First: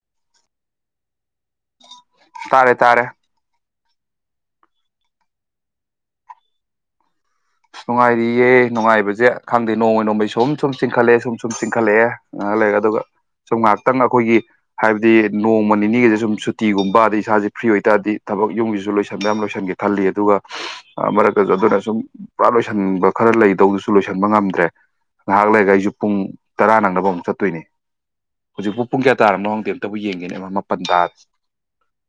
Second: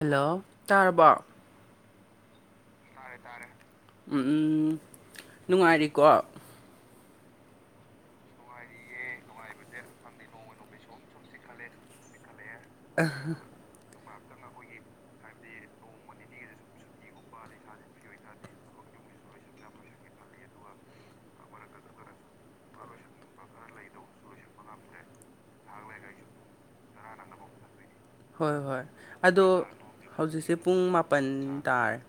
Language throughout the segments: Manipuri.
ꯍꯜꯂꯣ ꯇꯥꯔꯕꯣ ꯇꯥꯔꯦ ꯥꯇꯥꯔꯦ ꯇꯥꯔꯦ ꯎꯝ ꯎꯝ ꯅꯨꯡꯉꯥꯏꯔꯤꯀꯣ? ꯅꯨꯡꯉꯥꯏꯔꯤ ꯏꯦ ꯅꯨꯡꯉꯥꯏꯕꯁꯦ ꯈꯪꯗꯦ ꯅꯣꯡꯃꯩ ꯅꯣꯡꯃꯩ ꯁꯨꯝ ꯁꯨꯝ ꯆꯤꯡꯈꯠꯂꯛꯑꯦ ꯁꯨꯝ ꯁꯨꯝ ꯆꯤꯡꯈꯠꯂꯛꯑꯦ ꯉꯥꯏꯍꯛ ꯂꯩꯔꯒ ꯑꯗꯨꯒ ꯁꯨꯝ ꯉꯥꯏꯍꯥꯛꯇꯪ ꯑꯩꯈꯣꯏꯒꯤ ꯍꯥꯏꯕꯗꯤ ꯅꯣꯡꯃ ꯅꯤꯅꯤꯒꯤꯁꯦ ꯁꯨꯝ ꯁꯨꯇꯤꯒꯨꯝꯕ ꯑꯗꯩ ꯏꯁꯥꯁꯦ ꯐ꯭ꯔꯤ ꯑꯣꯏꯇꯥꯔꯗꯤ ꯊꯕꯛ ꯌꯨꯝꯒꯤꯁꯨ ꯂꯣꯏꯁꯤꯟꯕ ꯌꯕ ꯂꯣꯏꯁꯤꯟꯒꯦ ꯈꯜꯂꯤ ꯑꯗꯨꯒ ꯃꯔꯛꯇꯁꯨ ꯑꯗꯨꯅ ꯁꯨꯝ ꯄꯨꯔꯥ ꯂꯣꯏꯁꯤꯟꯕ ꯈꯔ ꯂꯩꯗꯧꯗꯨꯁꯨ ꯂꯣꯏꯁꯤꯟꯕ ꯉꯝꯗ ꯇ꯭ꯔꯦ ꯉꯥꯏꯍꯥꯛ ꯂꯩꯒ ꯑꯩꯁꯨ ꯄꯨꯡ ꯇꯔꯥ ꯅꯪꯅꯕ ꯑꯃꯨꯛ ꯆꯠꯇꯣꯏꯅꯦ꯫ ꯍꯣꯏ ꯍꯣꯏ ꯍꯧꯖꯤꯛꯄꯨ ꯄꯨꯡ ꯀꯌꯥ ꯇꯥꯔꯕꯅꯣ ꯑꯗꯣ ꯈꯪꯗꯦ ꯑꯝꯇꯕꯨ ꯌꯦꯡꯒꯦꯅꯦ ꯍꯧꯖꯤꯛꯁꯦ ꯃꯥꯄꯟ ꯄꯨꯡ ꯇꯥꯔꯦ ꯃꯥꯄꯜ ꯇꯥꯔꯦ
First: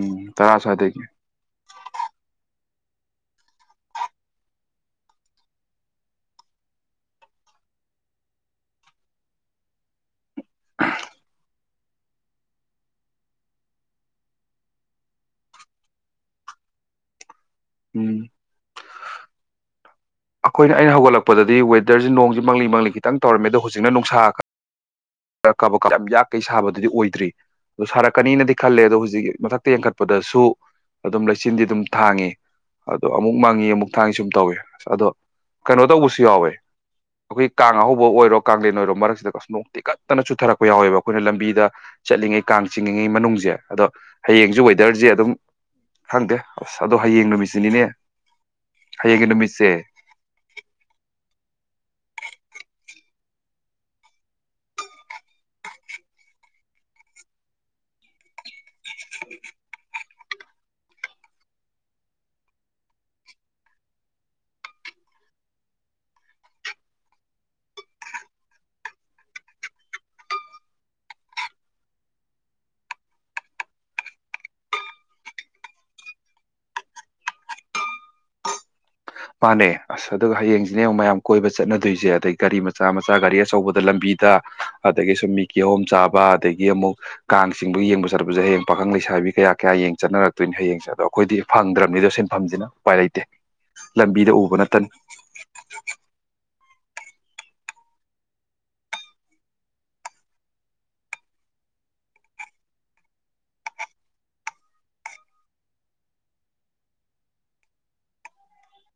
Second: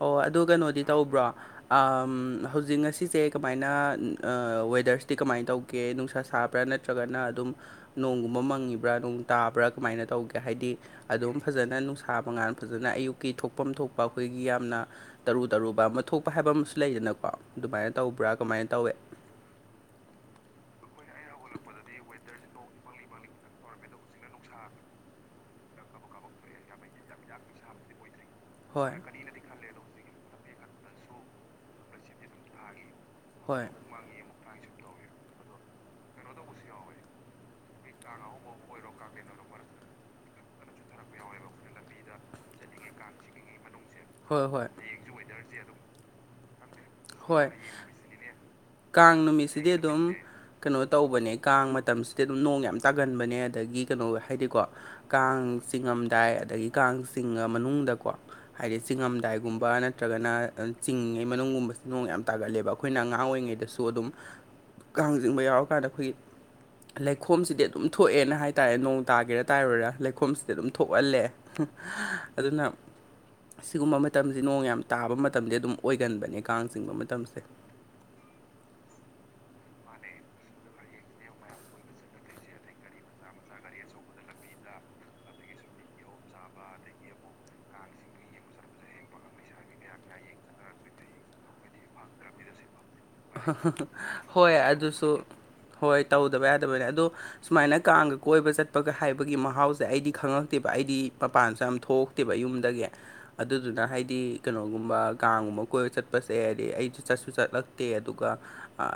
ꯑꯣ ꯑꯗꯨ ꯇꯔꯥ ꯀꯩꯅꯣꯗꯤ ꯁ꯭ꯋꯥꯏꯗꯒꯤ ꯇꯧꯕ꯭ꯔꯣ? ꯑꯝ ꯍꯧꯖꯤꯛ ꯉꯁꯤꯁꯦ ꯀꯃꯥꯏꯅ ꯋꯦꯗꯔꯁꯇꯤ ꯀꯃꯥꯏꯅ ꯇꯧꯒꯦ ꯅꯨꯡꯁꯥ ꯁꯥꯞ ꯄꯔ ꯅꯠꯇ꯭ꯔꯒꯅ ꯑꯗꯨꯝ ꯅꯣꯡꯒꯨꯝꯕ ꯃꯪꯉꯤꯕꯔ ꯇꯥꯕ꯭ꯔꯥ ꯀꯃꯥꯏꯅ ꯇꯧꯒꯦ꯫ ꯍꯥꯏꯗꯤ ꯑꯗꯨꯝ ꯐꯖꯅ ꯅꯨꯡꯁꯥꯕ ꯉꯥꯟ ꯐꯖꯅ ꯑꯌꯨꯛꯀꯤ ꯊꯣꯛꯐꯝ ꯊꯣꯛꯄ ꯑꯩꯈꯣꯏꯒꯤ ꯌꯥꯝꯅ ꯇꯔꯨ ꯇꯔꯨꯕ ꯑꯃ ꯊꯣꯛꯄ ꯍꯥꯏꯕ ꯑꯃꯁꯨ ꯂꯩꯗꯅꯀꯣ ꯑꯗꯨꯃꯥꯏꯅ ꯎꯝ ꯇꯧꯕ꯭ꯔꯥ ꯀꯃꯥꯏꯅ ꯇꯧꯋꯤ꯫ ꯑꯩꯈꯣꯏꯅ ꯑꯩꯅ ꯍꯧꯒꯠꯂꯛꯄꯗꯗꯤ ꯋꯦꯗꯔꯁꯦ ꯅꯣꯡꯁꯤ ꯃꯪꯂꯤ ꯃꯪꯂꯤ ꯈꯤꯇꯪ ꯇꯧꯔꯝꯃꯦ ꯑꯗꯣ ꯍꯧꯖꯤꯛꯅ ꯅꯨꯡꯁꯥ ꯀꯕꯥꯛ ꯀꯕꯥꯛ ꯌꯥꯝ ꯌꯥꯛ ꯀꯩ ꯁꯥꯕꯗꯨꯗꯤ ꯑꯣꯏꯗ꯭ꯔꯤ ꯑꯗꯣ ꯁꯥꯔꯛꯀꯅꯤꯅꯗꯤ ꯈꯜꯂꯦ ꯍꯣꯏ ꯑꯗꯣ ꯍꯧꯖꯤꯛ ꯃꯊꯛꯇ ꯌꯦꯡꯈꯠꯄꯗꯁꯨ ꯑꯗꯨꯝ ꯂꯩꯆꯤꯟꯗꯤ ꯑꯗꯨꯝ ꯊꯥꯡꯉꯤ ꯑꯗꯣ ꯑꯃꯨꯛ ꯍꯣꯏ ꯃꯥꯡꯉꯤ ꯑꯃꯨꯛ ꯊꯥꯡꯉ ꯁꯨꯝ ꯇꯧꯏ ꯑꯁ ꯑꯗꯣ ꯀꯩꯅꯣ ꯇꯧꯕꯁꯤ ꯌꯥꯎꯋꯦ ꯑꯩꯈꯣꯏ ꯀꯥꯡ ꯑꯍꯧꯕ ꯑꯣꯏꯔꯣ ꯀꯥꯡꯂꯦꯟ ꯑꯣꯏꯔꯣ ꯃꯔꯛꯁꯤꯗ ꯅꯣꯡ ꯇꯤꯀꯠꯇꯅ ꯆꯨꯊꯔꯛꯄ ꯌꯥꯎꯋꯦꯕ ꯑꯩꯈꯣꯏꯅ ꯂꯝꯕꯤꯗ ꯆꯠꯂꯤꯉꯩ ꯀꯥꯡ ꯆꯤꯡꯉꯤꯉꯩ ꯃꯅꯨꯡꯁꯦ ꯑꯗꯣ ꯍꯣꯏ ꯍꯌꯦꯡꯁꯨ ꯍꯣꯏ ꯋꯦꯗꯔꯁꯦ ꯑꯗꯨꯝ ꯈꯪꯗꯦ ꯑꯁ ꯑꯗꯣ ꯍꯌꯦꯡ ꯍꯣꯏ ꯅꯨꯃꯤꯠꯁꯤꯅꯤꯅꯦ ꯍꯌꯦꯡꯒꯤ ꯅꯨꯃꯤꯠ ꯁꯤꯒꯤ ꯑꯗꯨꯝ ꯑꯗꯨꯝ ꯀꯩꯅꯣ ꯇꯧꯕꯅꯦ ꯀꯥꯡ ꯃꯇꯝꯁꯤꯗ ꯑꯗꯨꯝ ꯅꯣꯡ ꯌꯥꯝ ꯇꯥꯒꯟꯕꯅꯦ ꯑꯗꯒꯤ ꯀꯩꯅꯣ ꯍꯥꯏꯗꯤꯀꯣ ꯀꯥꯡ ꯆꯤꯡꯉꯝꯗꯥꯏ ꯑꯗꯒꯤ ꯀꯥꯡ ꯆꯤꯡꯉ ꯃꯅꯨꯡꯗꯀꯣ ꯍꯥꯏꯗꯤ ꯆꯤꯡꯉꯝꯗꯥꯏꯒꯨꯝꯕ ꯅꯠꯇ꯭ꯔꯒꯅ ꯆꯤꯡꯉꯩ ꯃꯅꯨꯡꯒꯨꯝꯕ ꯅꯣꯡ ꯌꯥꯝ ꯇꯥꯒꯠꯂꯦꯕ ꯑꯩꯈꯣꯏꯅ ꯑꯉꯥꯡ ꯑꯣꯏꯔꯤꯉꯩꯗꯁꯨ ꯑꯗꯨꯝ ꯀꯥꯡꯖꯤꯡꯕ ꯌꯥꯎꯔꯀꯥꯟꯗ ꯑꯩꯈꯣꯏꯒꯤ ꯂꯩꯈꯣꯝꯁꯤꯗꯤ ꯑꯗꯨꯝ ꯊꯣꯛꯑꯦꯅ ꯍꯥꯏꯇꯥꯔꯦ ꯅꯣꯡ ꯇꯥꯒꯦꯔꯥ ꯇꯥꯏꯔꯣꯏꯔꯥ ꯂꯩꯈꯣꯝꯁꯤꯗꯤ ꯑꯗꯨꯝ ꯊꯣꯛꯍꯜꯂꯦ꯫ ꯑꯗꯨꯅ ꯁꯤꯒꯨꯝꯕ ꯃꯇꯝꯖꯦ ꯅꯣꯡ ꯌꯥꯝ ꯇꯥꯕ ꯃꯇꯝꯗꯤ ꯑꯗꯨꯝ ꯑꯣꯏꯒꯟꯕꯅꯦ ꯀꯥꯡ ꯆꯤꯡꯕ ꯃꯇꯝꯖꯦ ꯃꯥꯥꯅꯦ ꯑꯁ ꯑꯗꯨꯒ ꯍꯌꯦꯡ ꯁꯤꯅꯦ ꯃꯌꯥꯝ ꯀꯣꯏꯕ ꯆꯠꯅꯗꯣꯏꯖꯦ ꯑꯗꯩ ꯒꯥꯔꯤ ꯃꯆꯥ ꯃꯆꯥ ꯒꯥꯔꯤ ꯑꯆꯧꯕꯗ ꯂꯝꯕꯤꯗ ꯑꯗꯒꯤ ꯁꯨꯝ ꯃꯤ ꯀꯤ ꯍꯣꯝ ꯆꯥꯕ ꯑꯗꯒꯤ ꯑꯃꯨꯛ ꯀꯥꯡ ꯆꯤꯡꯕ ꯌꯦꯡꯕ ꯆꯠꯄꯖꯦ ꯍꯌꯦꯡ ꯄꯥꯈꯪ ꯂꯩꯁꯥꯕꯤ ꯀꯌꯥ ꯀꯌꯥ ꯌꯦꯡ ꯆꯠꯅꯔꯛꯇꯣꯏꯅꯦ ꯍꯌꯦꯡꯁꯦ ꯑꯗꯣ ꯑꯈꯣꯏꯗꯤ ꯐꯪꯗ꯭ꯔꯝꯅꯤꯗꯣ ꯁꯤꯟꯐꯝꯖꯤꯅ ꯎꯄꯥꯏ ꯂꯩꯇꯦ ꯂꯝꯕꯤꯗ ꯎꯕ ꯍꯣꯏ ꯅꯠꯇꯅ ꯑꯗꯨꯁꯨ ꯍꯣꯏ ꯇꯧꯗꯕ ꯌꯥꯗꯕꯅꯤ ꯑꯗꯣ ꯁꯨꯃꯥꯏꯅ ꯀꯥꯡꯒ ꯀꯣꯏꯕ ꯆꯠꯄꯒ ꯍꯥꯏꯕꯒꯤ ꯃꯍꯥꯎꯖꯦ ꯑꯩꯗꯤ ꯈꯪꯉꯛꯇꯦꯕ ꯑꯩꯗꯤ ꯃꯄꯥꯟꯁꯨ ꯌꯥꯝ ꯊꯣꯛ ꯇꯦꯕ ꯌꯨꯝꯗꯒꯤ ꯑꯗꯨꯗꯨꯅ ꯍꯥꯏꯗꯤ ꯀꯩꯅꯣꯒꯨꯝꯕ ꯀꯥꯡꯒꯨꯝꯕ ꯀꯣꯏꯕ ꯆꯠꯄꯁꯦ ꯍꯥꯏꯗꯤ ꯑꯩꯁꯨ ꯆꯠꯁꯨ ꯆꯠꯂꯛ ꯇꯦ ꯑꯗꯨꯒ ꯑ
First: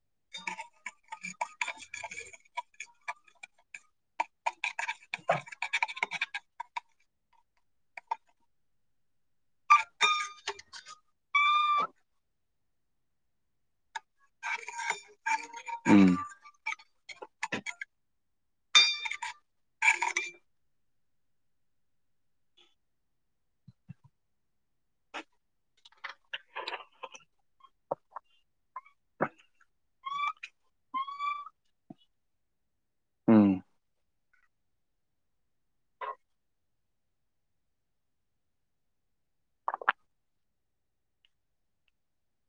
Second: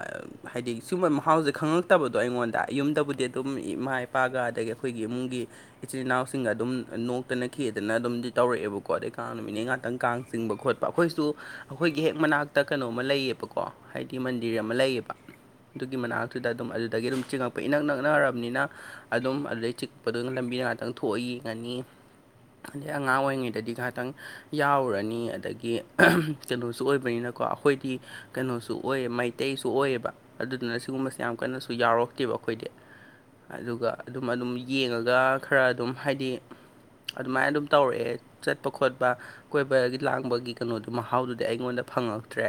ꯍꯥꯏꯗꯤ ꯁꯤꯒꯨꯝꯕꯩ ꯃꯍꯥꯎꯖꯦ ꯈꯪꯉꯛꯇꯕꯗꯣ ꯑꯩꯉꯣꯟꯗ ꯌꯨꯝꯗꯕꯨꯗꯤ ꯑꯗꯨꯝ ꯏꯃꯥ ꯏꯄꯥꯒ ꯑꯗꯒꯤ ꯑꯈꯣꯏꯒꯤ ꯏꯃꯨꯡꯒꯤ ꯏꯆꯤꯜ ꯏꯅꯥꯎꯁꯤꯡꯒ ꯑꯗꯨꯝ ꯅꯣꯛꯇꯅ ꯈꯦꯗꯅ ꯑꯗꯨꯝꯗꯤ ꯇꯧꯔꯛꯑꯦꯕꯀꯣ ꯑꯗꯩ ꯀꯥꯡ ꯅꯨꯃꯤꯠꯅꯦ ꯉꯥꯛꯇꯪ ꯀꯥꯡ ꯆꯤꯡꯕ ꯈꯣꯠ ꯄ ꯑꯈꯣꯏꯁꯨ ꯑꯈꯣꯏꯒꯤ ꯍꯦꯛ ꯃꯅꯥꯛꯇ ꯀꯩꯅꯣꯝꯃ ꯂꯩꯌꯦꯕꯀꯣ ꯍꯥꯏꯗꯤ ꯃꯟꯗꯤꯔ ꯑꯃ ꯂꯩꯌꯦꯕ ꯑꯗꯨꯒꯤ ꯎꯝ ꯃꯅꯥꯛꯇꯨꯗ ꯑꯗꯨꯝ ꯑꯗꯨꯗꯒꯤ ꯑꯗꯨꯝ ꯆꯤꯡꯉꯛꯄ ꯏꯅꯛ ꯅꯛꯅꯔꯝꯅꯤꯅ ꯑꯗꯨꯝ ꯑꯗꯩ ꯆꯤꯛꯄꯗꯨꯅ ꯂꯝꯕꯤꯗ ꯉꯥꯛꯇꯪ ꯊꯣꯛꯑ ꯌꯦꯡꯉꯅꯤ ꯑꯗꯩ ꯑꯉꯥꯡ ꯑꯣꯏꯔꯤꯉꯩꯗꯗꯤ ꯉꯥꯛꯇꯪ ꯌꯥꯎꯔꯨꯔꯅꯤ ꯑꯗꯒꯤ ꯀꯩꯅꯣꯁꯨ ꯑꯣꯏꯕꯅꯤꯅꯀꯣ ꯑꯈꯣꯏꯗꯤ ꯀꯩꯅꯣꯁꯨ ꯑꯣꯏꯌꯦ ꯃꯩꯇꯩꯁꯨ ꯑꯣꯏꯌꯦꯕ ꯑꯗꯨꯗꯨꯅ ꯁꯤꯒꯨꯝꯕꯁꯦ ꯌꯥꯝ ꯀꯟꯅꯁꯨ ꯌꯥꯎꯔꯛꯇꯦꯕ ꯑꯈꯣꯏꯗꯤ ꯎꯝ ꯑꯗꯨꯒ ꯑꯗꯨꯝ ꯑꯗꯨꯝ ꯌꯦꯡꯉꯒ ꯈꯔ ꯑꯗꯨꯝ ꯍꯥꯏꯗꯤ ꯑꯗꯨꯃꯥꯏ ꯑꯗꯨꯝ ꯇꯧꯔꯛꯑꯦ ꯆꯠꯄ ꯈꯣꯠꯄ ꯀꯣꯏꯕꯒꯤ ꯂꯥꯡꯕꯒꯤ ꯀꯩꯅꯣꯗꯨ ꯃꯍꯥꯎꯗꯨꯗꯤ ꯑꯩꯉꯣꯟꯗ ꯐꯪꯉꯛꯇ꯭ꯔꯦ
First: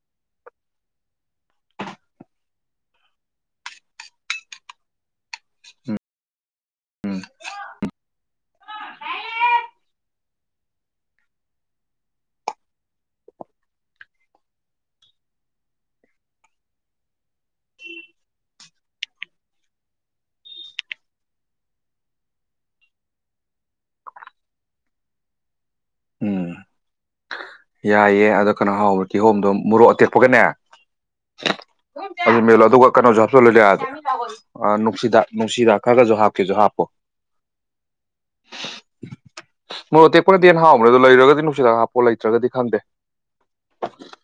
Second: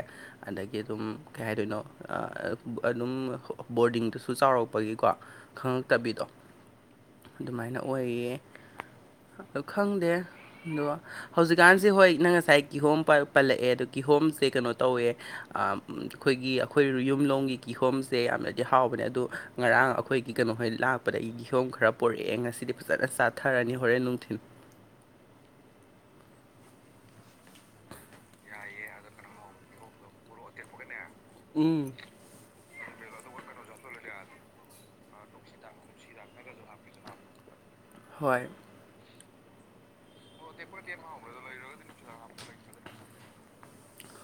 ꯑꯗꯒꯤ ꯑꯗꯨꯝ ꯀꯩ ꯍꯥꯏꯗꯣꯏꯅꯣ ꯑꯗꯨꯝ ꯕꯣꯔꯗꯤꯡꯗꯁꯨ ꯆꯥꯎꯔꯛꯄꯒꯤꯀꯣ ꯈꯪꯉꯛꯇꯕꯤꯗꯣ ꯑꯗꯨꯃꯥꯏꯅ ꯑꯣꯏꯌꯦ ꯑꯗꯨ ꯈꯪꯗꯦ ꯑꯗꯣ ꯍꯧꯖꯤꯛꯀꯥꯟꯁꯦ ꯍꯣꯏ ꯅꯪ ꯉꯁꯥꯏ ꯀꯤꯍꯣꯝ ꯄꯜꯂꯛꯑꯦ ꯑꯗꯣ ꯀꯤꯍꯣꯝꯁꯦ ꯀꯩꯅꯣ ꯇꯧꯋꯦ ꯑꯈꯣꯏꯒꯤ ꯑꯈꯣꯏ ꯌꯨꯝꯂꯣꯡꯝꯒꯤ ꯀꯤꯍꯣꯝꯁꯦ ꯌꯥꯝꯅꯗꯤ ꯍꯥꯎꯕꯅꯦ ꯑꯗꯨ ꯉꯔꯥꯡ ꯑꯈꯣꯏꯒꯤ ꯀꯩꯅꯣꯍꯣꯏ ꯂꯥꯛꯄꯗ ꯏ ꯒꯤꯍꯣꯝ ꯈꯔ ꯄꯣꯔꯛꯑꯦ ꯉꯁꯤꯗꯤ ꯐꯖꯅ ꯆꯥꯊꯔꯅꯤ ꯍꯣꯔꯦꯟ ꯅꯨꯡꯊꯤꯟ ꯎꯝ ꯌꯥꯏꯌꯦ ꯑꯗꯣ ꯀꯅꯥꯍꯥꯎꯕ ꯀꯤꯍꯣꯝꯗꯣ ꯃꯣꯔꯣꯛ ꯑꯇꯦꯛꯄꯒꯅꯦ ꯎꯝ ꯑꯗꯨ ꯃꯦꯠꯂꯣ ꯑꯗꯨꯒ ꯀꯩꯅꯣꯁꯨ ꯍꯥꯞꯆꯜꯂꯨ [unintelligible] ꯑ ꯅꯨꯡꯁꯤꯗꯥꯛ ꯅꯨꯡꯁꯤꯗꯥꯛ ꯈꯔꯒꯖꯨ ꯍꯥꯞꯀꯦꯖꯨ ꯍꯥꯞꯄꯣ ꯍꯣꯏ ꯃꯣꯔꯣꯛ ꯑꯇꯦꯛꯄꯅꯗꯤ ꯍꯦꯟꯅ ꯍꯥꯎꯕꯅꯦ ꯑꯗꯣ ꯂꯩꯔꯒꯗꯤ ꯅꯨꯡꯁꯤꯗꯥꯛ ꯍꯥꯞꯄꯣ ꯂꯩꯇ꯭ꯔꯥꯒꯗꯤ ꯈꯪꯗꯦ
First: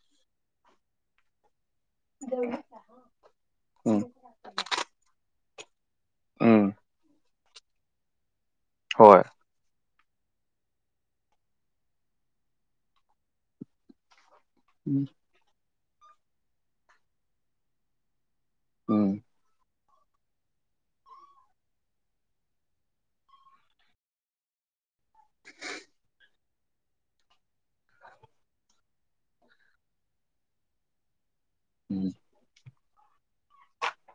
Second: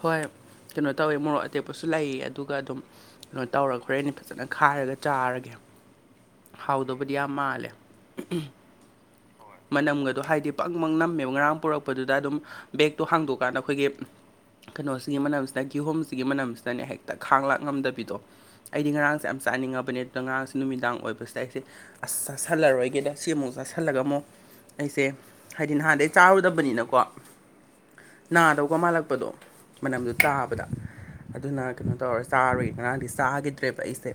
ꯍꯣꯏ ꯀꯩꯅꯣ ꯇꯧꯋꯦ ꯃꯣꯔꯣꯛ ꯑꯇꯦꯛꯄꯁꯨ ꯂꯩꯌꯦ ꯑꯗꯨꯒ ꯑꯗꯨꯝ ꯀꯩꯅꯣ ꯇꯧꯔ ꯎꯝ ꯍꯣꯔꯦꯟ ꯐꯖꯅ ꯈꯥꯏꯔꯒ ꯆꯥꯔꯒꯦ ꯎꯝ ꯍꯥꯎꯗꯧꯕꯨꯗꯤ ꯌꯥꯝ ꯃꯥꯜꯂꯦ ꯍꯣꯏ ꯃꯅꯝꯒꯗꯣ ꯍꯥꯏꯗꯤ ꯕꯪ ꯕꯪ ꯅꯝꯃꯦꯕ ꯉꯔꯥꯡ ꯄꯨꯔꯛꯄꯗꯨꯗ ꯑꯗꯨꯝ ꯕꯦꯛꯇꯣ ꯍꯥꯡꯗꯣꯛꯀꯥꯟꯗ ꯑꯈꯣꯏꯒꯤ ꯎꯝ ꯀꯩꯅꯣꯁꯤꯒꯤ ꯃꯅꯝꯁꯤꯅ ꯀꯤꯍꯣꯝꯁꯤꯒꯤ ꯃꯅꯝꯁꯤꯅꯅꯦ ꯍꯦꯛꯇ ꯈꯥꯡ ꯂꯥꯛ ꯉꯝꯗꯕꯤꯗꯣ ꯑꯩꯗꯤ ꯎꯝ ꯉꯔꯥꯡꯁꯦ ꯌꯥꯝ ꯆꯥꯅꯤꯡꯉꯕꯅꯩ ꯑꯗꯨꯗ ꯉꯔꯥꯡꯁꯦ ꯅꯨꯃꯤꯗꯥꯡ ꯑꯣꯏꯕꯁꯤꯗ ꯑꯩꯁꯦ ꯑꯁ ꯆꯥꯁꯟꯂꯥꯔꯣꯏꯒꯦꯗ ꯁꯤꯃꯨꯛ ꯆꯥ ꯁꯟꯂꯒ ꯑꯃꯨꯛ ꯑꯩꯁꯦ ꯍꯥꯏꯗꯤ ꯅꯍꯥꯟꯗꯒꯤ ꯆꯥꯔꯨꯗꯕꯅꯤꯅꯀꯣ ꯅꯥꯗꯧꯒ ꯃꯥꯜꯂꯛꯄꯗꯣ ꯃꯅꯝꯗꯨ ꯇꯥꯕꯗ ꯑꯗꯨꯅ ꯀꯩꯅꯣ ꯎꯝ ꯇꯧꯔ ꯆꯥꯔꯣꯏ ꯉꯔꯥꯡꯗꯤ ꯆꯥꯒꯤꯗ꯭ꯔꯦꯕ ꯑꯩꯁꯦ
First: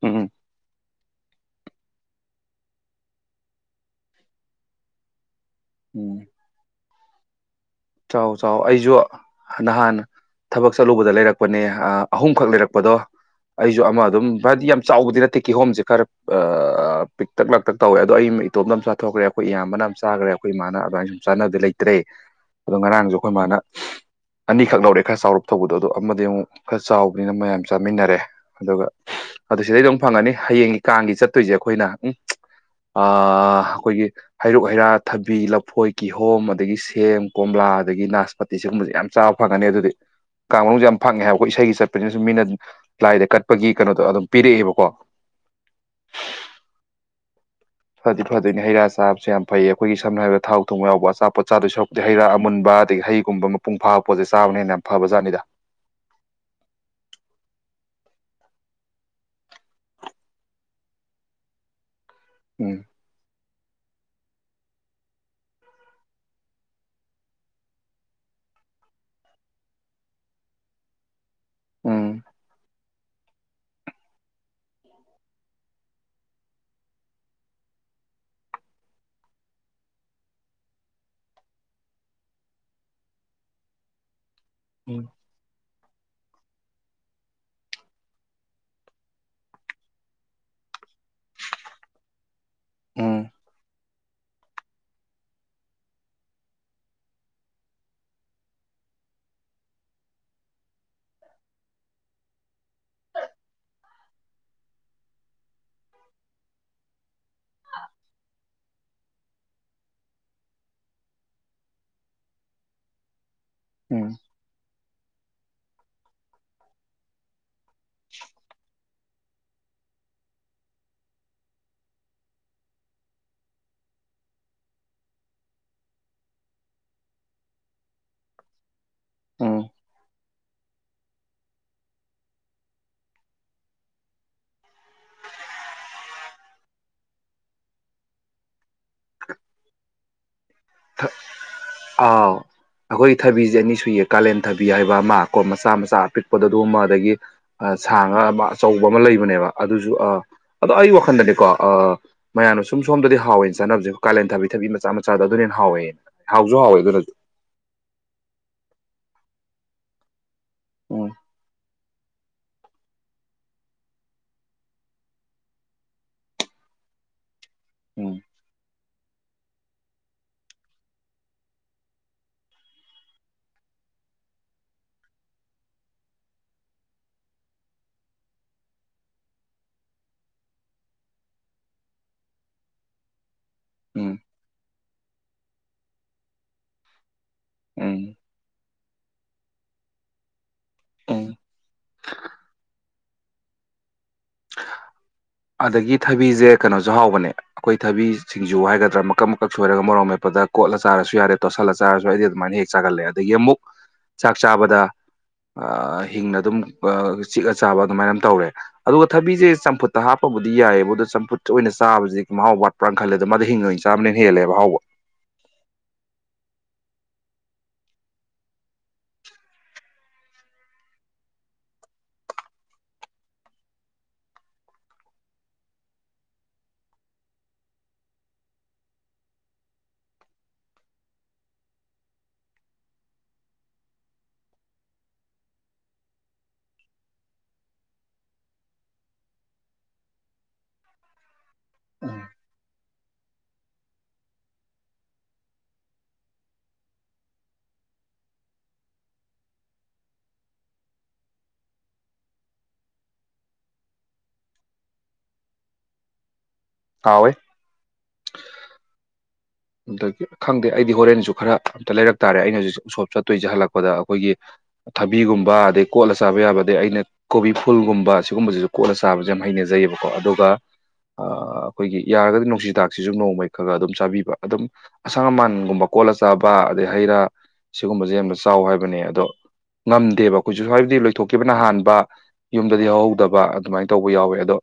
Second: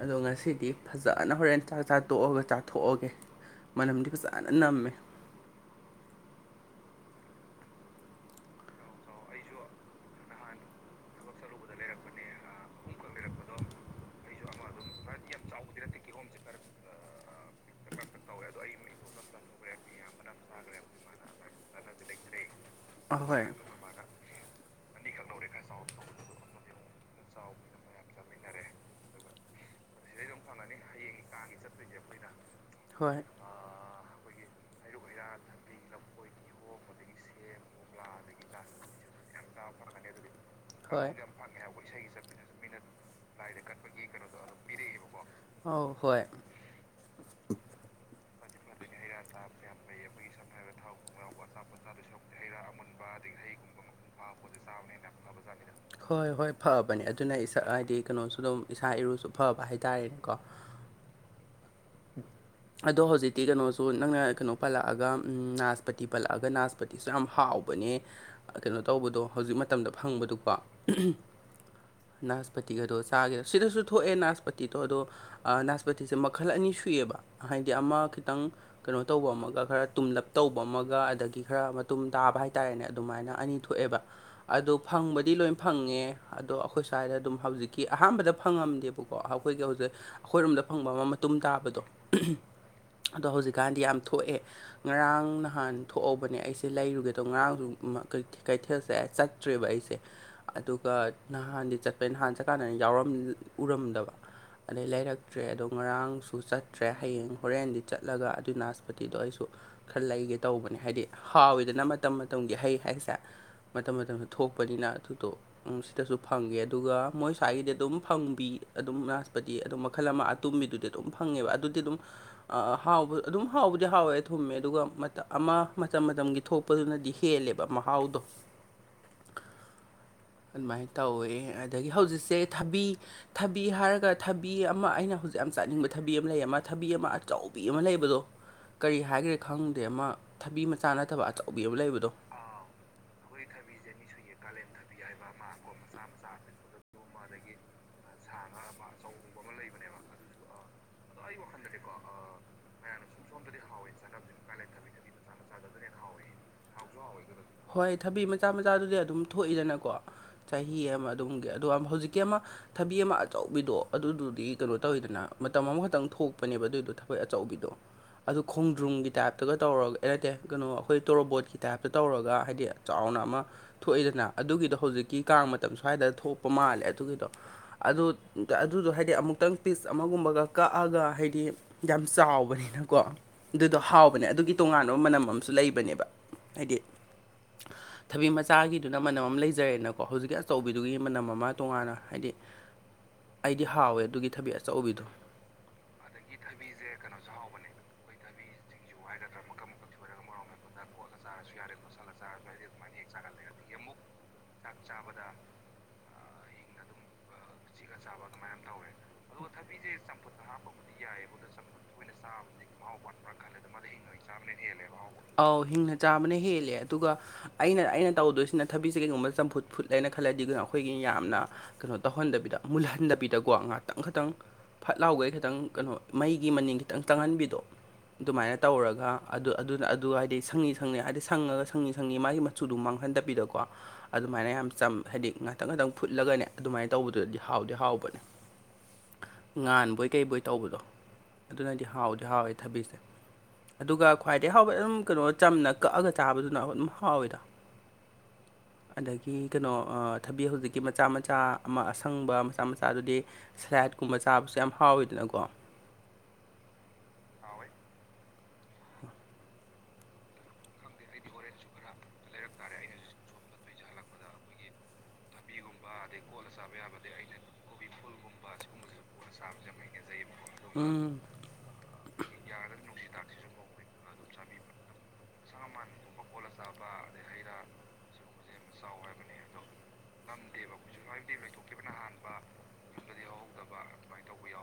ꯑꯗꯣ ꯎꯝ ꯉꯁꯤꯗꯤ ꯐꯖꯅ ꯍꯣꯔꯦꯟ ꯆꯥꯛ ꯆꯥ ꯇꯣꯛꯑꯒ ꯆꯥꯊꯣꯛꯑꯒꯦ ꯃꯅꯝꯗꯤ ꯐꯖꯅ ꯅꯝꯃꯦ ꯎꯝ ꯆꯥꯎ ꯆꯥꯎ ꯑꯩꯁꯨ ꯅꯍꯥꯟ ꯊꯕꯛ ꯆꯠꯂꯨꯕꯗ ꯂꯩꯔꯛ ꯄꯅꯦ ꯑꯍꯨꯝꯈꯛ ꯂꯩꯔꯛꯄꯗꯣ ꯑꯩꯁꯨ ꯑꯃ ꯑꯗꯨꯝ ꯍꯥꯏꯗꯤ ꯌꯥꯝ ꯆꯥꯎꯕꯗꯤ ꯅꯠꯇꯦ ꯀꯤꯍꯣꯝꯁꯦ ꯈꯔꯞ ꯄꯤꯛꯇꯛ ꯂꯥꯛꯇꯛ ꯇꯧꯋꯦꯗꯣ ꯑꯩ ꯑꯃ ꯏꯇꯣꯝ ꯑꯃ ꯆꯥꯊꯣꯛꯈ꯭ꯔꯦ ꯑꯩꯈꯣꯏ ꯏꯌꯥꯝꯕꯅ ꯌꯥꯝ ꯆꯥꯈ꯭ꯔꯦ ꯑꯈꯣꯏ ꯏꯃꯥ ꯑꯗꯨꯃꯥꯏꯅ ꯁꯨꯝ ꯆꯥꯅꯕꯗꯒꯤ ꯂꯩꯇ꯭ꯔꯦ ꯑꯗꯣ ꯉꯔꯥꯡꯁꯨ ꯑꯩꯈꯣꯏ ꯑꯍꯣꯏ ꯃꯥꯅ ꯑꯅꯤꯈꯛ ꯂꯧꯔꯦ ꯈꯔ ꯆꯥꯎꯔꯞ ꯊꯧꯕꯗꯣ ꯑꯗꯣ ꯑꯃꯗꯤ ꯑꯃꯨꯛ ꯈꯔ ꯆꯥꯎꯕꯅꯤꯅ ꯃꯌꯥꯝ ꯆꯥꯃꯤꯟꯅꯔꯦ ꯑꯗꯨꯒ ꯑꯗꯨ ꯁꯤꯗꯩꯗ ꯑꯃ ꯐꯪꯉꯅꯤ ꯍꯌꯦꯡꯒꯤ ꯀꯥꯡꯒꯤ ꯆꯠꯇꯣꯏꯁꯦ ꯑꯩꯈꯣꯏꯅ ꯎꯝ ꯑ ꯍꯣꯏ ꯑꯩꯈꯣꯏꯒꯤ ꯍꯩꯔꯨꯛ ꯍꯩꯔꯥ ꯊꯕꯤ ꯂꯐꯣꯏ ꯀꯤꯍꯣꯝ ꯑꯗꯒꯤ ꯁꯦꯝꯦꯡ ꯀꯣꯝꯂꯥ ꯑꯗꯒꯤ ꯅꯥꯁꯄꯇꯤ ꯁꯤꯒꯨꯝꯕꯁꯦ ꯌꯥꯝ ꯆꯥꯕ ꯐꯒꯅꯤ ꯑꯗꯨꯗꯤ ꯀꯥꯡ ꯃꯅꯨꯡ ꯌꯥꯝ ꯍꯣꯏ ꯐꯪꯉꯦ ꯍꯥꯏꯕꯀꯣ ꯏꯁꯩꯒꯤ ꯆꯠꯄꯁꯤꯅꯁꯨ ꯃꯤꯅ ꯂꯥꯏꯗ ꯀꯠꯄꯒꯤ ꯀꯩꯅꯣꯗꯣ ꯑꯗꯨꯝ ꯄꯤꯔꯛꯑꯦꯕꯀꯣ ꯑ ꯍꯣꯏ ꯐꯗꯤ ꯐꯗꯣꯏꯅꯤ ꯍꯩꯥ ꯆꯕꯁꯨ ꯌꯥꯝ ꯐꯩꯌꯦ ꯑꯩꯈꯣꯏꯒꯤ ꯁꯝꯅ ꯍꯥꯏꯔꯕꯗ ꯊꯣꯡ ꯌꯥꯎ ꯑꯆꯥꯣꯠꯆꯥꯗꯣꯏ ꯁꯔꯨꯛ ꯑꯩ ꯍꯩ ꯔꯥ ꯑꯃꯨꯕ ꯑꯗꯒꯤ ꯍꯩꯒꯨꯝꯕ ꯃꯄꯨꯡ ꯐꯥꯕ ꯄꯣꯠꯁꯦ ꯆꯥꯕ ꯍꯦꯟꯅ ꯌꯥꯝ ꯐꯕꯖꯥꯠꯅꯤꯗ ꯍꯣꯏ ꯍꯣꯏ ꯐꯕꯅꯦ ꯑꯗꯨꯅ ꯏꯁꯛ ꯍꯥꯏꯗꯤ ꯀꯩꯅꯣꯁꯨ ꯑꯗꯨꯝ ꯏꯁꯥ ꯏꯔꯨꯁꯨ ꯐꯕ ꯍꯥꯏꯇꯥꯔꯦꯅꯦꯀꯣ ꯍ ꯎꯝ ꯑꯗꯣ ꯍꯧꯖꯤꯛꯇꯤ ꯀꯩꯅꯣꯁꯨ ꯅꯪꯅ ꯀꯩꯅꯣ ꯄꯜꯂꯛꯑꯒ ꯅꯥꯁꯄꯇꯤ ꯄꯜꯂꯛꯑꯒ ꯅꯥꯖꯄꯇꯤꯁꯨ ꯌꯥꯝ ꯍꯥꯎꯕꯅꯦ ꯀꯩꯅꯣ ꯇꯧꯕꯗꯣ ꯍꯧꯖꯤꯛ ꯃꯇꯝꯗ ꯐꯪꯕꯗꯨꯀꯣ ꯎꯝ ꯅꯥꯁꯄꯇꯤꯒꯗꯣ ꯆꯥꯒꯦꯗ ꯁꯤꯗꯁꯨ ꯊꯣꯛꯑꯦ ꯅꯥꯁꯄꯇꯤꯗꯣ ꯑꯗꯣ ꯅꯥꯁꯄꯇꯤꯁꯦ ꯃꯈꯜ ꯑꯅꯤ ꯁ ꯁꯨꯏꯑꯕ ꯍꯥꯏꯗꯤ ꯑꯃ ꯈꯤꯇꯪ ꯀꯩꯅꯣ ꯇꯧꯕ ꯑꯃꯒ ꯈꯔ ꯇꯨꯝꯂꯞ ꯇꯧꯕ ꯑꯃꯒ ꯑꯗꯒꯤ ꯈꯔ ꯃꯇꯨꯝ ꯇꯥꯕ ꯍꯥꯏꯇꯥꯔꯦꯅꯦ ꯑꯗꯨꯃꯥꯏꯅ ꯑꯅꯤ ꯊꯣꯛ ꯊꯣꯛꯑꯦꯕ ꯑꯗꯣ ꯎꯝ ꯐꯪꯕꯗꯤ ꯂꯣꯏ ꯐꯪꯉꯦ ꯑꯗꯣ ꯑꯩꯈꯣꯏ ꯁ꯭ꯋꯥꯏꯗ ꯑꯗꯨꯝ ꯍꯧꯖꯤꯛꯀꯤ ꯑꯍꯥꯟꯕꯗ ꯐꯪꯉꯝꯗꯦꯕꯀꯣ ꯑꯩꯈꯣꯏꯒꯤ ꯍꯧꯖꯤꯛ ꯑꯩꯈꯣꯏꯔꯣꯝꯗ ꯐꯪꯕ ꯑꯃ ꯃꯇ ꯇꯥꯕꯗꯣ ꯑꯗꯣ ꯎꯝ ꯍꯧꯖꯤꯛꯀꯥꯟꯗꯤ ꯌꯥꯝ ꯊꯣꯛꯑꯦ ꯉꯔꯥꯡ ꯅꯍꯥꯟ ꯊꯣꯛꯍꯧꯕꯅꯦ ꯑꯩꯁꯦ ꯂꯩꯔꯨꯒꯦꯗꯣ ꯉꯔꯥꯡꯁꯨ ꯀꯩꯊꯦꯜꯁꯦ ꯆꯠꯇ꯭ꯔꯦꯕ ꯑꯩꯁꯦ ꯑꯗꯨꯒ ꯅꯍꯥꯟꯗꯤ ꯆꯠꯄꯩ ꯅꯍꯥꯟ ꯆꯠꯀꯥꯟꯗꯅ ꯌꯥꯎꯔꯝ ꯎꯔꯝꯗꯕ ꯑꯗꯩ ꯂꯩꯔꯛꯇ꯭ꯔꯦ ꯑꯗꯣ ꯉꯔꯥꯡꯁꯨ ꯆꯠꯇ꯭ꯔꯦ ꯍꯌꯦꯡ ꯍꯣꯔꯦꯟꯗꯤ ꯆꯠꯂꯒ ꯑꯗꯨꯏꯅ ꯄꯣꯇꯤꯗꯣ ꯑꯩꯁꯨ ꯈꯔ ꯂꯩꯒꯦ ꯇꯧꯕꯅꯦ ꯍꯥꯏꯗꯤ ꯍꯥꯎꯋꯤꯗꯅ ꯃꯇꯝ ꯃꯇꯝꯒꯤ ꯍꯩ ꯍꯥꯏꯁꯦ ꯃꯇꯝ ꯎꯝ ꯃꯇꯝꯗ ꯊꯣꯛꯄꯅꯤꯅ ꯑꯗꯨꯗꯣ ꯁꯤꯗꯁꯨ ꯐꯪꯉꯦ ꯑꯗꯨꯒ ꯃꯣꯏ ꯁ꯭ꯋꯥꯏꯒꯤꯗꯤ ꯑꯗꯨꯝ ꯐꯪꯕꯤ ꯑꯗꯨꯝ ꯗꯤ ꯑꯗꯨꯝ ꯃꯈꯜ ꯑꯃ ꯑꯇꯨꯝꯕꯤꯗꯨꯗꯤ ꯑꯗꯨꯝ ꯐꯪꯉꯦꯕ ꯑꯗꯨꯗꯤ ꯑꯗꯨꯝ ꯍꯥꯎꯕ ꯑꯗꯨꯝ ꯍꯥꯎꯕꯗꯤ ꯍꯥꯎꯋꯦ ꯊꯨꯝꯃꯦ ꯑꯗꯨꯒ ꯑꯃ ꯃꯇꯝ ꯃꯇꯝꯒꯤ ꯊꯣꯛꯄ ꯄꯗꯨꯅꯗꯤ ꯍꯦꯜꯂꯦꯕ ꯃꯍꯥꯎꯗꯣ ꯎꯝ ꯑꯗꯨꯃꯥꯏꯅ ꯇꯧꯋꯦ ꯑꯗꯒꯤ ꯍꯧꯖꯤꯛꯁꯦ ꯊꯕꯤ ꯊꯕꯤ ꯍꯥꯏꯔꯒ ꯊꯕꯤ ꯑꯃ ꯑꯩꯅ ꯍꯧꯖꯤꯛ ꯌꯥꯝ ꯆꯠꯅꯤꯡ ꯊꯕꯤ ꯑꯃ ꯂꯩ ꯑꯃ ꯊꯕꯤ ꯑꯃ ꯑꯆꯧꯕꯤ ꯑꯃ ꯂꯩꯕꯗꯣ ꯀꯔꯤ ꯍꯥꯏꯈ꯭ꯔꯦ ꯈꯪꯗꯦ ꯑꯃ ꯊꯕꯤ ꯃꯆꯥ ꯅꯠꯇꯕ ꯑꯆꯧꯕꯤ ꯑꯃ ꯂꯩꯕꯗꯣ ꯑꯥꯎ ꯑꯩꯈꯣꯏꯒꯤ ꯊꯕꯤꯁꯦ ꯑꯅꯤ ꯁꯨꯏꯌꯦ ꯀꯥꯂꯦꯟ ꯊꯕꯤ ꯍꯥꯏꯕ ꯑꯃ ꯀꯣ ꯃꯆꯥ ꯃꯆꯥ ꯑꯄꯤꯛꯄꯗ ꯑꯗꯨꯒꯨꯝꯕ ꯑꯗꯒꯤ ꯁꯥꯥꯡ ꯉ ꯑꯃ ꯑꯆꯧꯕ ꯑꯃ ꯂꯩꯕꯅꯦꯕ ꯑꯗꯨꯁꯨ ꯑ ꯑꯗꯣ ꯑꯩ ꯋꯥꯈꯟꯗꯗꯤꯀꯣ ꯑ ꯃꯌꯥꯝꯅ ꯁꯨꯝ ꯁꯣꯝꯗꯗꯤ ꯍꯥꯎꯋꯦꯅ ꯆꯥꯟꯅꯕꯁꯦꯣꯏ ꯀꯥꯂꯦꯟ ꯊꯥꯕꯤ ꯊꯕꯤ ꯃꯆꯥ ꯃꯆꯥꯗ ꯑꯗꯨꯅꯅ ꯍꯥꯎꯋꯦ ꯍꯥꯎꯁꯨ ꯍꯥꯎꯋꯦ ꯑꯗꯨꯅꯁꯨ ꯍꯣꯏ ꯊꯕꯤ ꯃꯆꯥ ꯃꯆꯥꯗꯨꯗꯤ ꯑꯗꯨꯝ ꯊꯣꯛꯏꯗꯅꯀꯣ ꯆꯍꯤ ꯑꯃ ꯎꯝ ꯑꯗꯨꯝꯒꯤ ꯑꯗꯨ ꯍꯧꯖꯤꯛ ꯀꯤ ꯑꯃ ꯊꯕꯤ ꯑꯃ ꯑꯆꯧꯕꯤꯗꯣ ꯑꯗꯨꯗꯨꯗꯤ ꯀꯩꯅꯣ ꯇꯧꯋꯤꯗꯅ ꯃꯇꯝ ꯑꯃꯈꯛꯇꯪ ꯊꯣꯛꯄꯅꯦꯕ ꯑꯗꯨꯏꯗꯣ ꯊꯕꯤ ꯑꯆꯧꯕꯤꯗꯣ ꯎꯝ ꯑꯗꯨ ꯈꯣꯡꯗ꯭ꯔꯨꯝꯒꯤ ꯇꯥꯏꯞꯇꯒ ꯇꯧꯔꯒ ꯑꯦ ꯅꯠꯇꯦ ꯀꯩꯅꯣ ꯑꯩꯈꯣꯏ ꯇꯣꯔꯣꯕꯣꯠꯀꯤ ꯇꯥꯏꯞꯇ ꯇꯧꯔꯒ ꯍꯥꯏꯗꯤ ꯆꯥꯎꯅ ꯑꯃ ꯊꯣꯛꯏꯗꯅ ꯑꯗꯨꯒꯤꯗꯣ ꯍꯧꯖꯤꯛꯀꯤ ꯀꯥꯡ ꯃꯇꯝ ꯁ꯭ꯋꯥꯏꯗ ꯊꯣꯛꯄ ꯃꯥꯜꯂꯦ ꯑꯗꯨꯒꯤꯗꯣ ꯑꯗꯨ ꯑꯗꯨꯗꯣ ꯍꯥꯏꯗꯤ ꯑꯃꯨꯛꯇꯪ ꯄꯤꯁ ꯑꯃꯒꯨꯝꯕꯒ ꯀꯛꯑꯒ ꯍꯥꯏꯗꯤ ꯌꯥꯝ ꯆꯥꯎꯕꯅꯤꯅꯀꯣ ꯑꯗꯨꯗꯣ ꯎꯝ ꯍꯥꯎꯕꯅꯦ ꯑꯗꯨꯒꯤ ꯇꯣꯉꯥꯟꯕ ꯃꯅꯝ ꯑꯃꯁꯨ ꯂꯩꯕꯅꯦꯕ ꯍꯥꯏꯗꯤ ꯎꯝ ꯊꯕꯤ ꯃꯆꯥꯒꯤꯗꯨꯅ ꯃꯅꯝ ꯑꯃ ꯂꯩꯖꯔꯦꯅꯀꯣ ꯍꯧꯖꯤꯛꯀꯤ ꯑꯆꯧꯕꯤꯗꯨꯒꯤ ꯃꯅꯝ ꯎꯝ ꯑꯃ ꯇꯣꯉꯥꯟꯅ ꯍꯥꯏꯗꯤ ꯑꯩꯗꯤ ꯍꯥꯎꯋꯦ ꯑꯗꯨꯒꯤ ꯊꯕꯤ ꯑꯆꯧꯕꯤꯗꯣ ꯑꯗꯒꯤ ꯊꯕꯤꯁꯦ ꯀꯩꯅꯣꯁꯨ ꯍꯥꯎꯕꯅꯦ ꯑꯩꯈꯣꯏ ꯊꯕꯤ ꯁꯤꯡꯖꯨ ꯍꯥꯏꯒꯗ꯭ꯔꯥ ꯃꯀꯛ ꯃꯀꯛ ꯁꯣꯏꯔꯒ ꯃꯣꯔꯣꯡ ꯃꯦꯄꯗ ꯀꯣꯠꯂ ꯆꯥꯔꯁꯨ ꯌꯥꯔꯦ ꯇꯣꯠꯁꯜꯂ ꯆꯥꯔꯁꯨ ꯑꯩꯗꯤ ꯑꯗꯨꯃꯥꯏꯅ ꯍꯦꯛ ꯆꯥꯒꯂꯑꯦ ꯑꯗꯒꯤ ꯑꯃꯨꯛ ꯆꯥꯛ ꯆꯥꯕꯗ ꯑ ꯍꯤꯡꯅ ꯑꯗꯨꯝ ꯆꯤꯛꯑ ꯆꯥꯕ ꯑꯗꯨꯃꯥꯏꯅ ꯑꯃ ꯇꯧꯔꯦ ꯑꯗꯨꯒ ꯊꯕꯤꯁꯦ ꯆꯝꯐꯨꯠꯇ ꯍꯥꯞꯄꯕꯨꯗꯤ ꯌꯥꯏꯑꯦꯕ ꯑꯗꯣ ꯆꯝꯐꯨꯠ ꯑꯣꯏꯅ ꯆꯥꯕꯁꯤꯗꯤ ꯃꯍꯥꯎ ꯋꯥꯠꯄ꯭ꯔꯥ ꯈꯜꯂꯦꯗ ꯃꯥꯗꯤ ꯍꯤꯡꯅ ꯑꯣꯏꯅ ꯆꯥꯕꯅ ꯍꯦꯜꯂꯦꯕ ꯍꯥꯎꯕ ꯑꯥꯎ ꯍꯤꯡꯅ ꯆꯥꯕꯅ ꯍꯦꯜꯂꯦ ꯑꯗꯨꯒ ꯑꯩꯅ ꯑꯩꯅ ꯇꯧꯗꯣꯏꯁꯤꯅ ꯊꯕꯤꯁꯦ ꯀꯩꯒꯨꯝꯕ ꯆꯝꯐꯨꯠ ꯐꯨꯠꯂꯦꯅ ꯈꯜꯂꯗꯤ ꯑꯩꯈꯣꯏꯒꯤ ꯌꯥꯝꯅ ꯀꯩꯅꯣ ꯇꯧꯍꯟꯗꯕꯤꯗ ꯃꯨꯜꯍꯟꯗꯕꯤꯗꯀꯣ ꯉꯥꯛꯇꯪ ꯈꯇꯪ ꯐꯠ ꯂꯥꯎꯒꯩ ꯈꯇꯪ ꯀꯩꯅꯣ ꯃꯩꯒꯤ ꯃꯅꯤꯟ ꯈꯤꯇꯪ ꯇꯪꯍꯟꯕꯤꯗꯣ ꯑꯗꯨꯃꯥꯏꯅ ꯇꯧꯔꯒ ꯑꯗꯨ ꯑꯗꯨꯅ ꯑꯗꯨ ꯍꯥꯏꯗꯤ ꯁꯪꯂꯤ ꯁꯪꯂꯤ ꯍꯥꯏꯗꯤ ꯁꯪꯉꯒ ꯁꯪꯂꯤ ꯁꯪꯂꯤ ꯃꯥꯒꯤ ꯁꯨꯗꯨ ꯃꯥꯡꯍꯟꯗꯕꯤꯗꯀꯣ ꯑꯗꯨꯃꯥꯏꯅ ꯌꯥꯝ ꯆꯝ ꯍꯥꯏꯗꯤ ꯉꯥꯛꯇꯪ ꯉꯥꯛꯇꯪ ꯐꯨꯠꯂꯒꯅꯦ ꯑꯗꯨꯃꯥꯏꯅ ꯇꯧꯕꯗꯨꯗꯗꯤ ꯍꯥꯎꯗꯤ ꯍꯥꯎꯕꯅꯦ ꯉꯥꯟꯕꯣꯏ ꯀꯩꯕꯣꯏ ꯇꯧꯕꯗꯣ ꯑꯗꯨꯅꯗꯤ ꯍꯥꯎꯗꯤ ꯍꯥꯎꯋꯦ ꯊꯕꯤꯁꯦ ꯑꯗꯨꯒ ꯈ꯭ꯋꯥꯏꯗꯒꯤꯩ ꯍꯥꯎꯕꯩ ꯑꯗꯨꯝ ꯀꯩꯅꯣ ꯆꯝꯅ ꯀꯛꯑꯒ ꯆꯥꯕꯗꯨꯅ ꯑꯗꯨꯝ ꯍꯥꯎꯋꯤꯗ ꯑꯗꯒꯤ ꯀꯩꯅꯣ ꯑ ꯊꯕꯤ ꯍꯧꯖꯤꯛꯀꯤ ꯃꯆꯥ ꯃꯆꯥ ꯑꯃ ꯑ ꯁꯪꯕ ꯃꯆꯥ ꯃꯆꯥꯗꯨꯗꯤ ꯁꯂꯥꯏꯠꯀꯨꯝꯕ ꯆꯥꯕꯁꯨ ꯌꯥꯝ ꯍꯥꯎꯋꯤꯗꯅꯀꯣ ꯍꯥꯎꯋꯤ [inaudible] ꯑꯗꯒꯤ ꯈꯪꯗꯦ ꯑꯩꯗꯤ ꯍꯣꯔꯦꯟꯁꯨ ꯈꯔ ꯑꯝꯇ ꯂꯩꯔꯛ ꯇꯥꯔꯦ ꯑꯩꯅ ꯍꯧꯖꯤꯛ ꯎꯁꯣꯞ ꯆꯠꯇꯣꯏꯁꯦ ꯍꯜꯂꯛꯄꯗ ꯑꯩꯈꯣꯏꯒꯤ ꯊꯕꯤꯒꯨꯝꯕ ꯑꯗꯒꯤ ꯀꯣꯠꯂ ꯆꯥꯕ ꯑꯗꯩ ꯑꯩꯅ ꯀꯣꯕꯤ ꯐꯨꯜꯒꯨꯝꯕ ꯁꯤꯒꯨꯝꯕꯁꯤꯁꯨ ꯀꯣꯠꯂ ꯆꯥꯕꯁꯨ ꯌꯥꯝ ꯍꯩꯅꯖꯩꯌꯦꯕꯀꯣ ꯑꯗꯨꯒ ꯎꯝ ꯑ, ꯑꯩꯈꯣꯏꯒꯤ ꯌꯥꯔꯒꯗꯤ ꯅꯨꯡꯁꯤ ꯊꯥꯛꯁꯤꯁꯨ ꯅꯣꯡꯃꯩ ꯈꯔ ꯈꯔ ꯑꯗꯨꯝ ꯆꯥꯕꯤꯕ ꯑꯗꯨꯝ ꯑꯁꯪ ꯑꯃꯥꯟꯒꯨꯝꯕ ꯀꯣꯠꯂ ꯆꯥꯕ ꯑꯗꯩ ꯍꯩ ꯔꯥ ꯁꯤꯒꯨꯝꯕꯁꯦ ꯌꯥꯝꯅ ꯆꯥꯎ ꯍꯥꯏꯕꯅꯦ ꯑꯗꯣ ꯉꯝꯗꯦꯕ ꯑꯩꯈꯣꯏꯁꯨ ꯍꯥꯏꯕꯗꯤ ꯂꯣꯏꯊꯣꯛꯈꯤꯕꯅ ꯍꯥꯟꯕ ꯌꯨꯝ ꯗꯤ ꯍꯧꯍꯧꯗꯕ ꯑꯗꯨꯃꯥꯏꯅ ꯇꯧꯕ ꯌꯥꯎꯋꯦ ꯑꯗꯣ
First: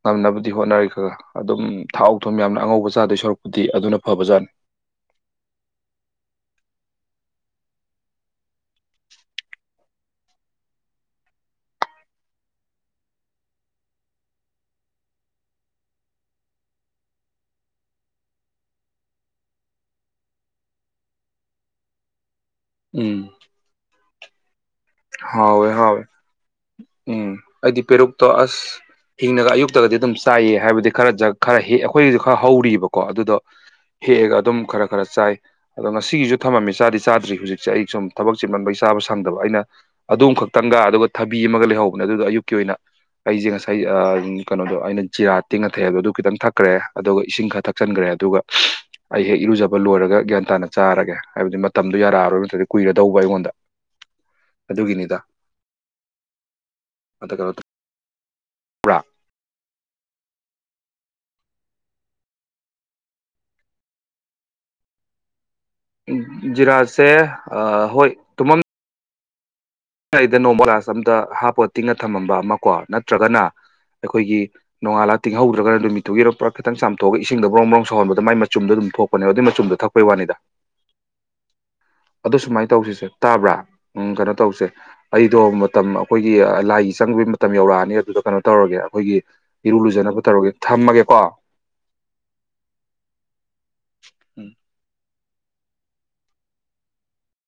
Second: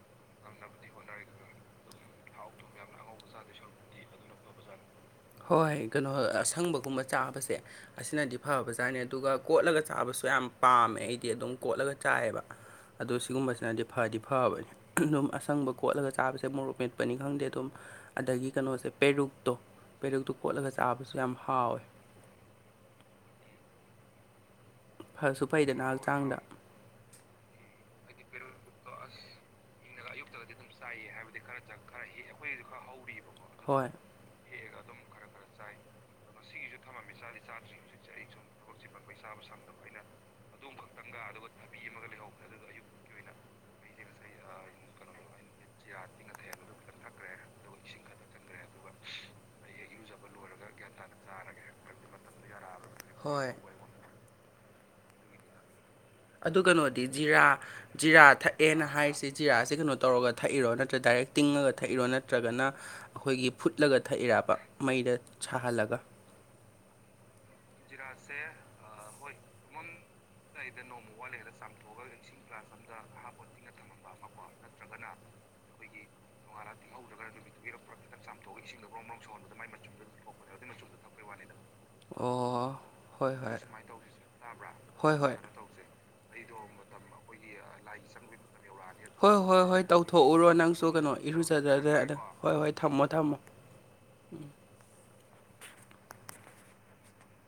ꯉꯝꯅꯕꯗꯤ ꯍꯣꯠꯅꯔꯤ ꯈꯒ ꯑꯗꯨꯝ ꯊꯥꯎ ꯊꯨꯝ ꯌꯥꯝꯅ ꯑꯉꯧꯕ ꯆꯥꯗꯣꯏ ꯁꯔꯨꯛꯄꯄꯗꯤ ꯑꯗꯨꯅ ꯐꯕꯖꯥꯠꯅꯤ ꯍꯣꯏ ꯀꯩꯅꯣ ꯑꯁꯪꯕꯒꯨꯝꯕ ꯆꯥꯕꯁꯦ ꯑꯁꯤꯅꯗꯤ ꯐꯕꯖꯥꯠꯅꯤ ꯑꯗꯨꯒ ꯀꯣꯠꯂꯒ ꯆꯥꯕꯁꯨ ꯌꯥꯝ ꯄꯥꯝꯃꯦ ꯑꯩꯗꯤ ꯑꯗꯨꯝ ꯀꯣꯠꯂꯒ ꯆꯥꯏꯌꯦꯕ ꯑꯗꯣ ꯁꯤꯒꯨꯝꯕꯁꯤꯅꯗꯤ ꯐꯗꯤ ꯐꯕꯅꯤ ꯑꯗꯨꯝ ꯑꯁꯪꯕ ꯈꯣꯠꯂꯒ ꯆꯥꯕꯁꯦ ꯃꯣꯔꯣꯛ ꯃꯦꯠꯄꯅꯤ ꯈꯪꯗꯦ ꯑꯗꯨꯝ ꯑꯗꯒꯤ ꯀꯩꯅꯣꯁꯦ ꯄꯦꯔꯨꯛꯇꯨ ꯄꯦꯔꯨꯛꯇꯨ ꯀꯣꯠꯂꯒ ꯆꯥꯕꯁꯨ ꯌꯥꯝ ꯍꯥꯎꯋꯦ ꯎꯝ ꯐꯁꯨ ꯍꯥꯎꯋꯦ ꯐꯩꯗꯅ ꯍꯥꯎꯋꯦ ꯍꯛꯆꯥꯡꯗ ꯎꯝ ꯑꯩꯗꯤ ꯄꯦꯔꯨꯛꯇꯣ ꯑꯁ ꯍꯤꯡꯅꯒ ꯑꯌꯨꯛꯇꯒꯗꯤ ꯑꯗꯨꯝ ꯆꯥꯏꯌꯦ ꯍꯥꯏꯕꯗꯤ ꯈꯔ [unintelligible] ꯈꯔ ꯑꯩꯈꯣꯏꯒꯤꯖꯨ ꯈꯔ ꯍꯧꯔꯤꯕꯀꯣ ꯑꯗꯨꯗꯣ ꯍꯣꯏ ꯍꯦꯛꯑꯒ ꯑꯗꯨꯝ ꯈꯔ ꯈꯔ ꯆꯥꯏ ꯑꯗꯣ ꯉꯁꯤꯒꯤꯖꯨ ꯊꯃꯝꯃꯤ ꯆꯥꯗꯤ ꯆꯥꯗ꯭ꯔꯤ ꯍꯧꯖꯤꯛꯁꯦ ꯑꯩ ꯁꯨꯝ ꯊꯕꯛ ꯆꯤꯟꯃꯟꯕꯩ ꯆꯥꯕ ꯁꯪꯗꯕ ꯑꯩꯅ ꯑꯗꯨꯝ ꯈꯛꯇꯪꯒ ꯑꯗꯨꯒ ꯊꯕꯤ ꯑꯃꯒ ꯂꯩꯍꯧꯕꯅꯦ ꯑꯗꯨꯗꯣ ꯑꯌꯨꯛꯀꯤ ꯑꯣꯏꯅ ꯑꯩꯖꯦ ꯉꯁꯥꯏ ꯑꯥ ꯎꯝ ꯀꯩꯅꯣꯗꯣ ꯑꯩꯅ ꯖꯤꯔꯥ ꯇꯤꯡꯉꯥ ꯊꯛꯑꯦ ꯍꯥꯏꯕꯗꯣ ꯑꯗꯨ ꯈꯤꯇꯪ ꯊꯛꯈ꯭ꯔꯦ ꯑꯗꯨꯒ ꯏꯁꯤꯡ ꯈꯔ ꯊꯛꯆꯟꯒ꯭ꯔꯦ ꯑꯗꯨꯒ ꯑꯩ ꯍꯦꯛ ꯏꯔꯨꯖꯕ ꯂꯣꯏꯔꯒ ꯒ꯭ꯌꯥꯟ ꯇꯥꯅ ꯆꯥꯔꯒꯦ ꯍꯥꯏꯕꯗꯤ ꯃꯇꯝꯗꯣ ꯌꯥꯔꯛꯑꯔꯣꯏ ꯅꯠꯇ꯭ꯔꯗꯤ ꯀꯨꯏꯔꯗꯧꯕ ꯑꯩꯉꯣꯟꯗ ꯑꯗꯨꯒꯤꯅꯤꯗ ꯑꯗꯨ ꯀꯩꯅꯣꯗꯤ ꯑꯗ ꯖꯤꯔꯥ ꯀꯩꯅꯣ ꯖꯤꯔꯥ ꯊꯛꯑꯦꯅ ꯇꯧꯕ꯭ꯔꯥ ꯍꯥꯏꯔꯤꯁꯤ ꯖꯤꯔꯥꯁꯤ ꯀꯩꯅꯣ ꯇꯧꯔꯒ ꯊꯛꯏꯔꯣ ꯅꯠꯇ꯭ꯔꯥ ꯗꯥꯏꯔꯦꯛ ꯇꯤꯡꯉꯒ ꯊꯛꯏꯔꯣ ꯅꯠꯇ꯭ꯔꯒꯅ ꯑꯩꯈꯣꯏꯒꯤ ꯐꯨꯠꯂꯒ ꯊꯛꯏꯔꯕ ꯃꯩꯗ ꯁꯥꯍꯜꯂꯒ ꯖꯤꯔꯥꯥꯁꯦ ꯖꯤꯔꯥꯁꯦ ꯑꯥ ꯍꯣꯏ ꯑꯩꯗ ꯅꯣꯡꯃ ꯒ꯭ꯂꯥꯁ ꯑꯝꯗ ꯍꯥꯞꯄꯒ ꯇꯤꯡꯉꯥ ꯊꯝꯃꯝꯕ ꯑꯃ ꯀꯣ ꯅꯠꯇ꯭ꯔꯒꯅ ꯑꯩꯈꯣꯏꯒꯤ ꯅꯣꯡꯉꯥꯜꯂꯥ ꯇꯤꯡꯍꯧꯗ꯭ꯔꯒ ꯅꯨꯃꯤꯠꯇꯨꯒꯤꯔꯥ ꯄꯨꯔꯥ ꯈꯤꯇꯪ ꯆꯥꯝꯊꯣꯛꯑꯒ ꯏꯁꯤꯡꯗ ꯕ꯭ꯔꯣꯡ ꯕ꯭ꯔꯣꯡ ꯁꯧꯍꯟꯕꯗ ꯃꯥꯏ [unintelligible] ꯃꯆꯨꯝꯗꯣ ꯑꯗꯨꯝ ꯊꯣꯛꯄꯅꯦꯕ ꯑꯗꯨꯏ ꯃꯆꯨꯝꯗ ꯊꯛꯄꯩ ꯋꯥꯅꯤꯗ [unintelligible] ꯑꯗꯨ ꯁꯨꯃꯥꯏ ꯑꯣ ꯇꯧꯁꯤꯁꯦ ꯍꯣꯏ ꯇꯥꯕ꯭ꯔꯥ ꯍꯣꯏ ꯎꯝ ꯀꯩꯅꯣ ꯇꯧꯁꯦ ꯍꯣꯏ ꯍꯣꯏ ꯑꯩꯗꯣ ꯃꯇꯝ ꯑꯩꯈꯣꯏꯒꯤ ꯂꯥꯏꯒꯤ ꯆꯪꯕꯩ ꯃꯇꯝ ꯌꯧꯔꯛꯑꯅꯤ ꯑꯗꯨꯗ ꯀꯩꯅꯣ ꯇꯧꯔꯒꯦ ꯑꯩꯈꯣꯏꯒꯤ ꯑꯗꯨꯅ ꯍꯣꯏ ꯍꯣꯏ ꯍꯣꯏ ꯏꯔꯨꯂꯨꯖꯅꯕ ꯇꯧꯊꯣꯛꯎꯔꯣ ꯇꯧꯔꯒꯦ ꯅꯪꯁꯨ ꯊꯝꯃꯒꯦꯀꯣ [unintelligible] ꯍꯣꯏ ꯍꯣꯏ ꯊꯝꯃꯣ ꯊꯝꯃꯣ ꯎꯝ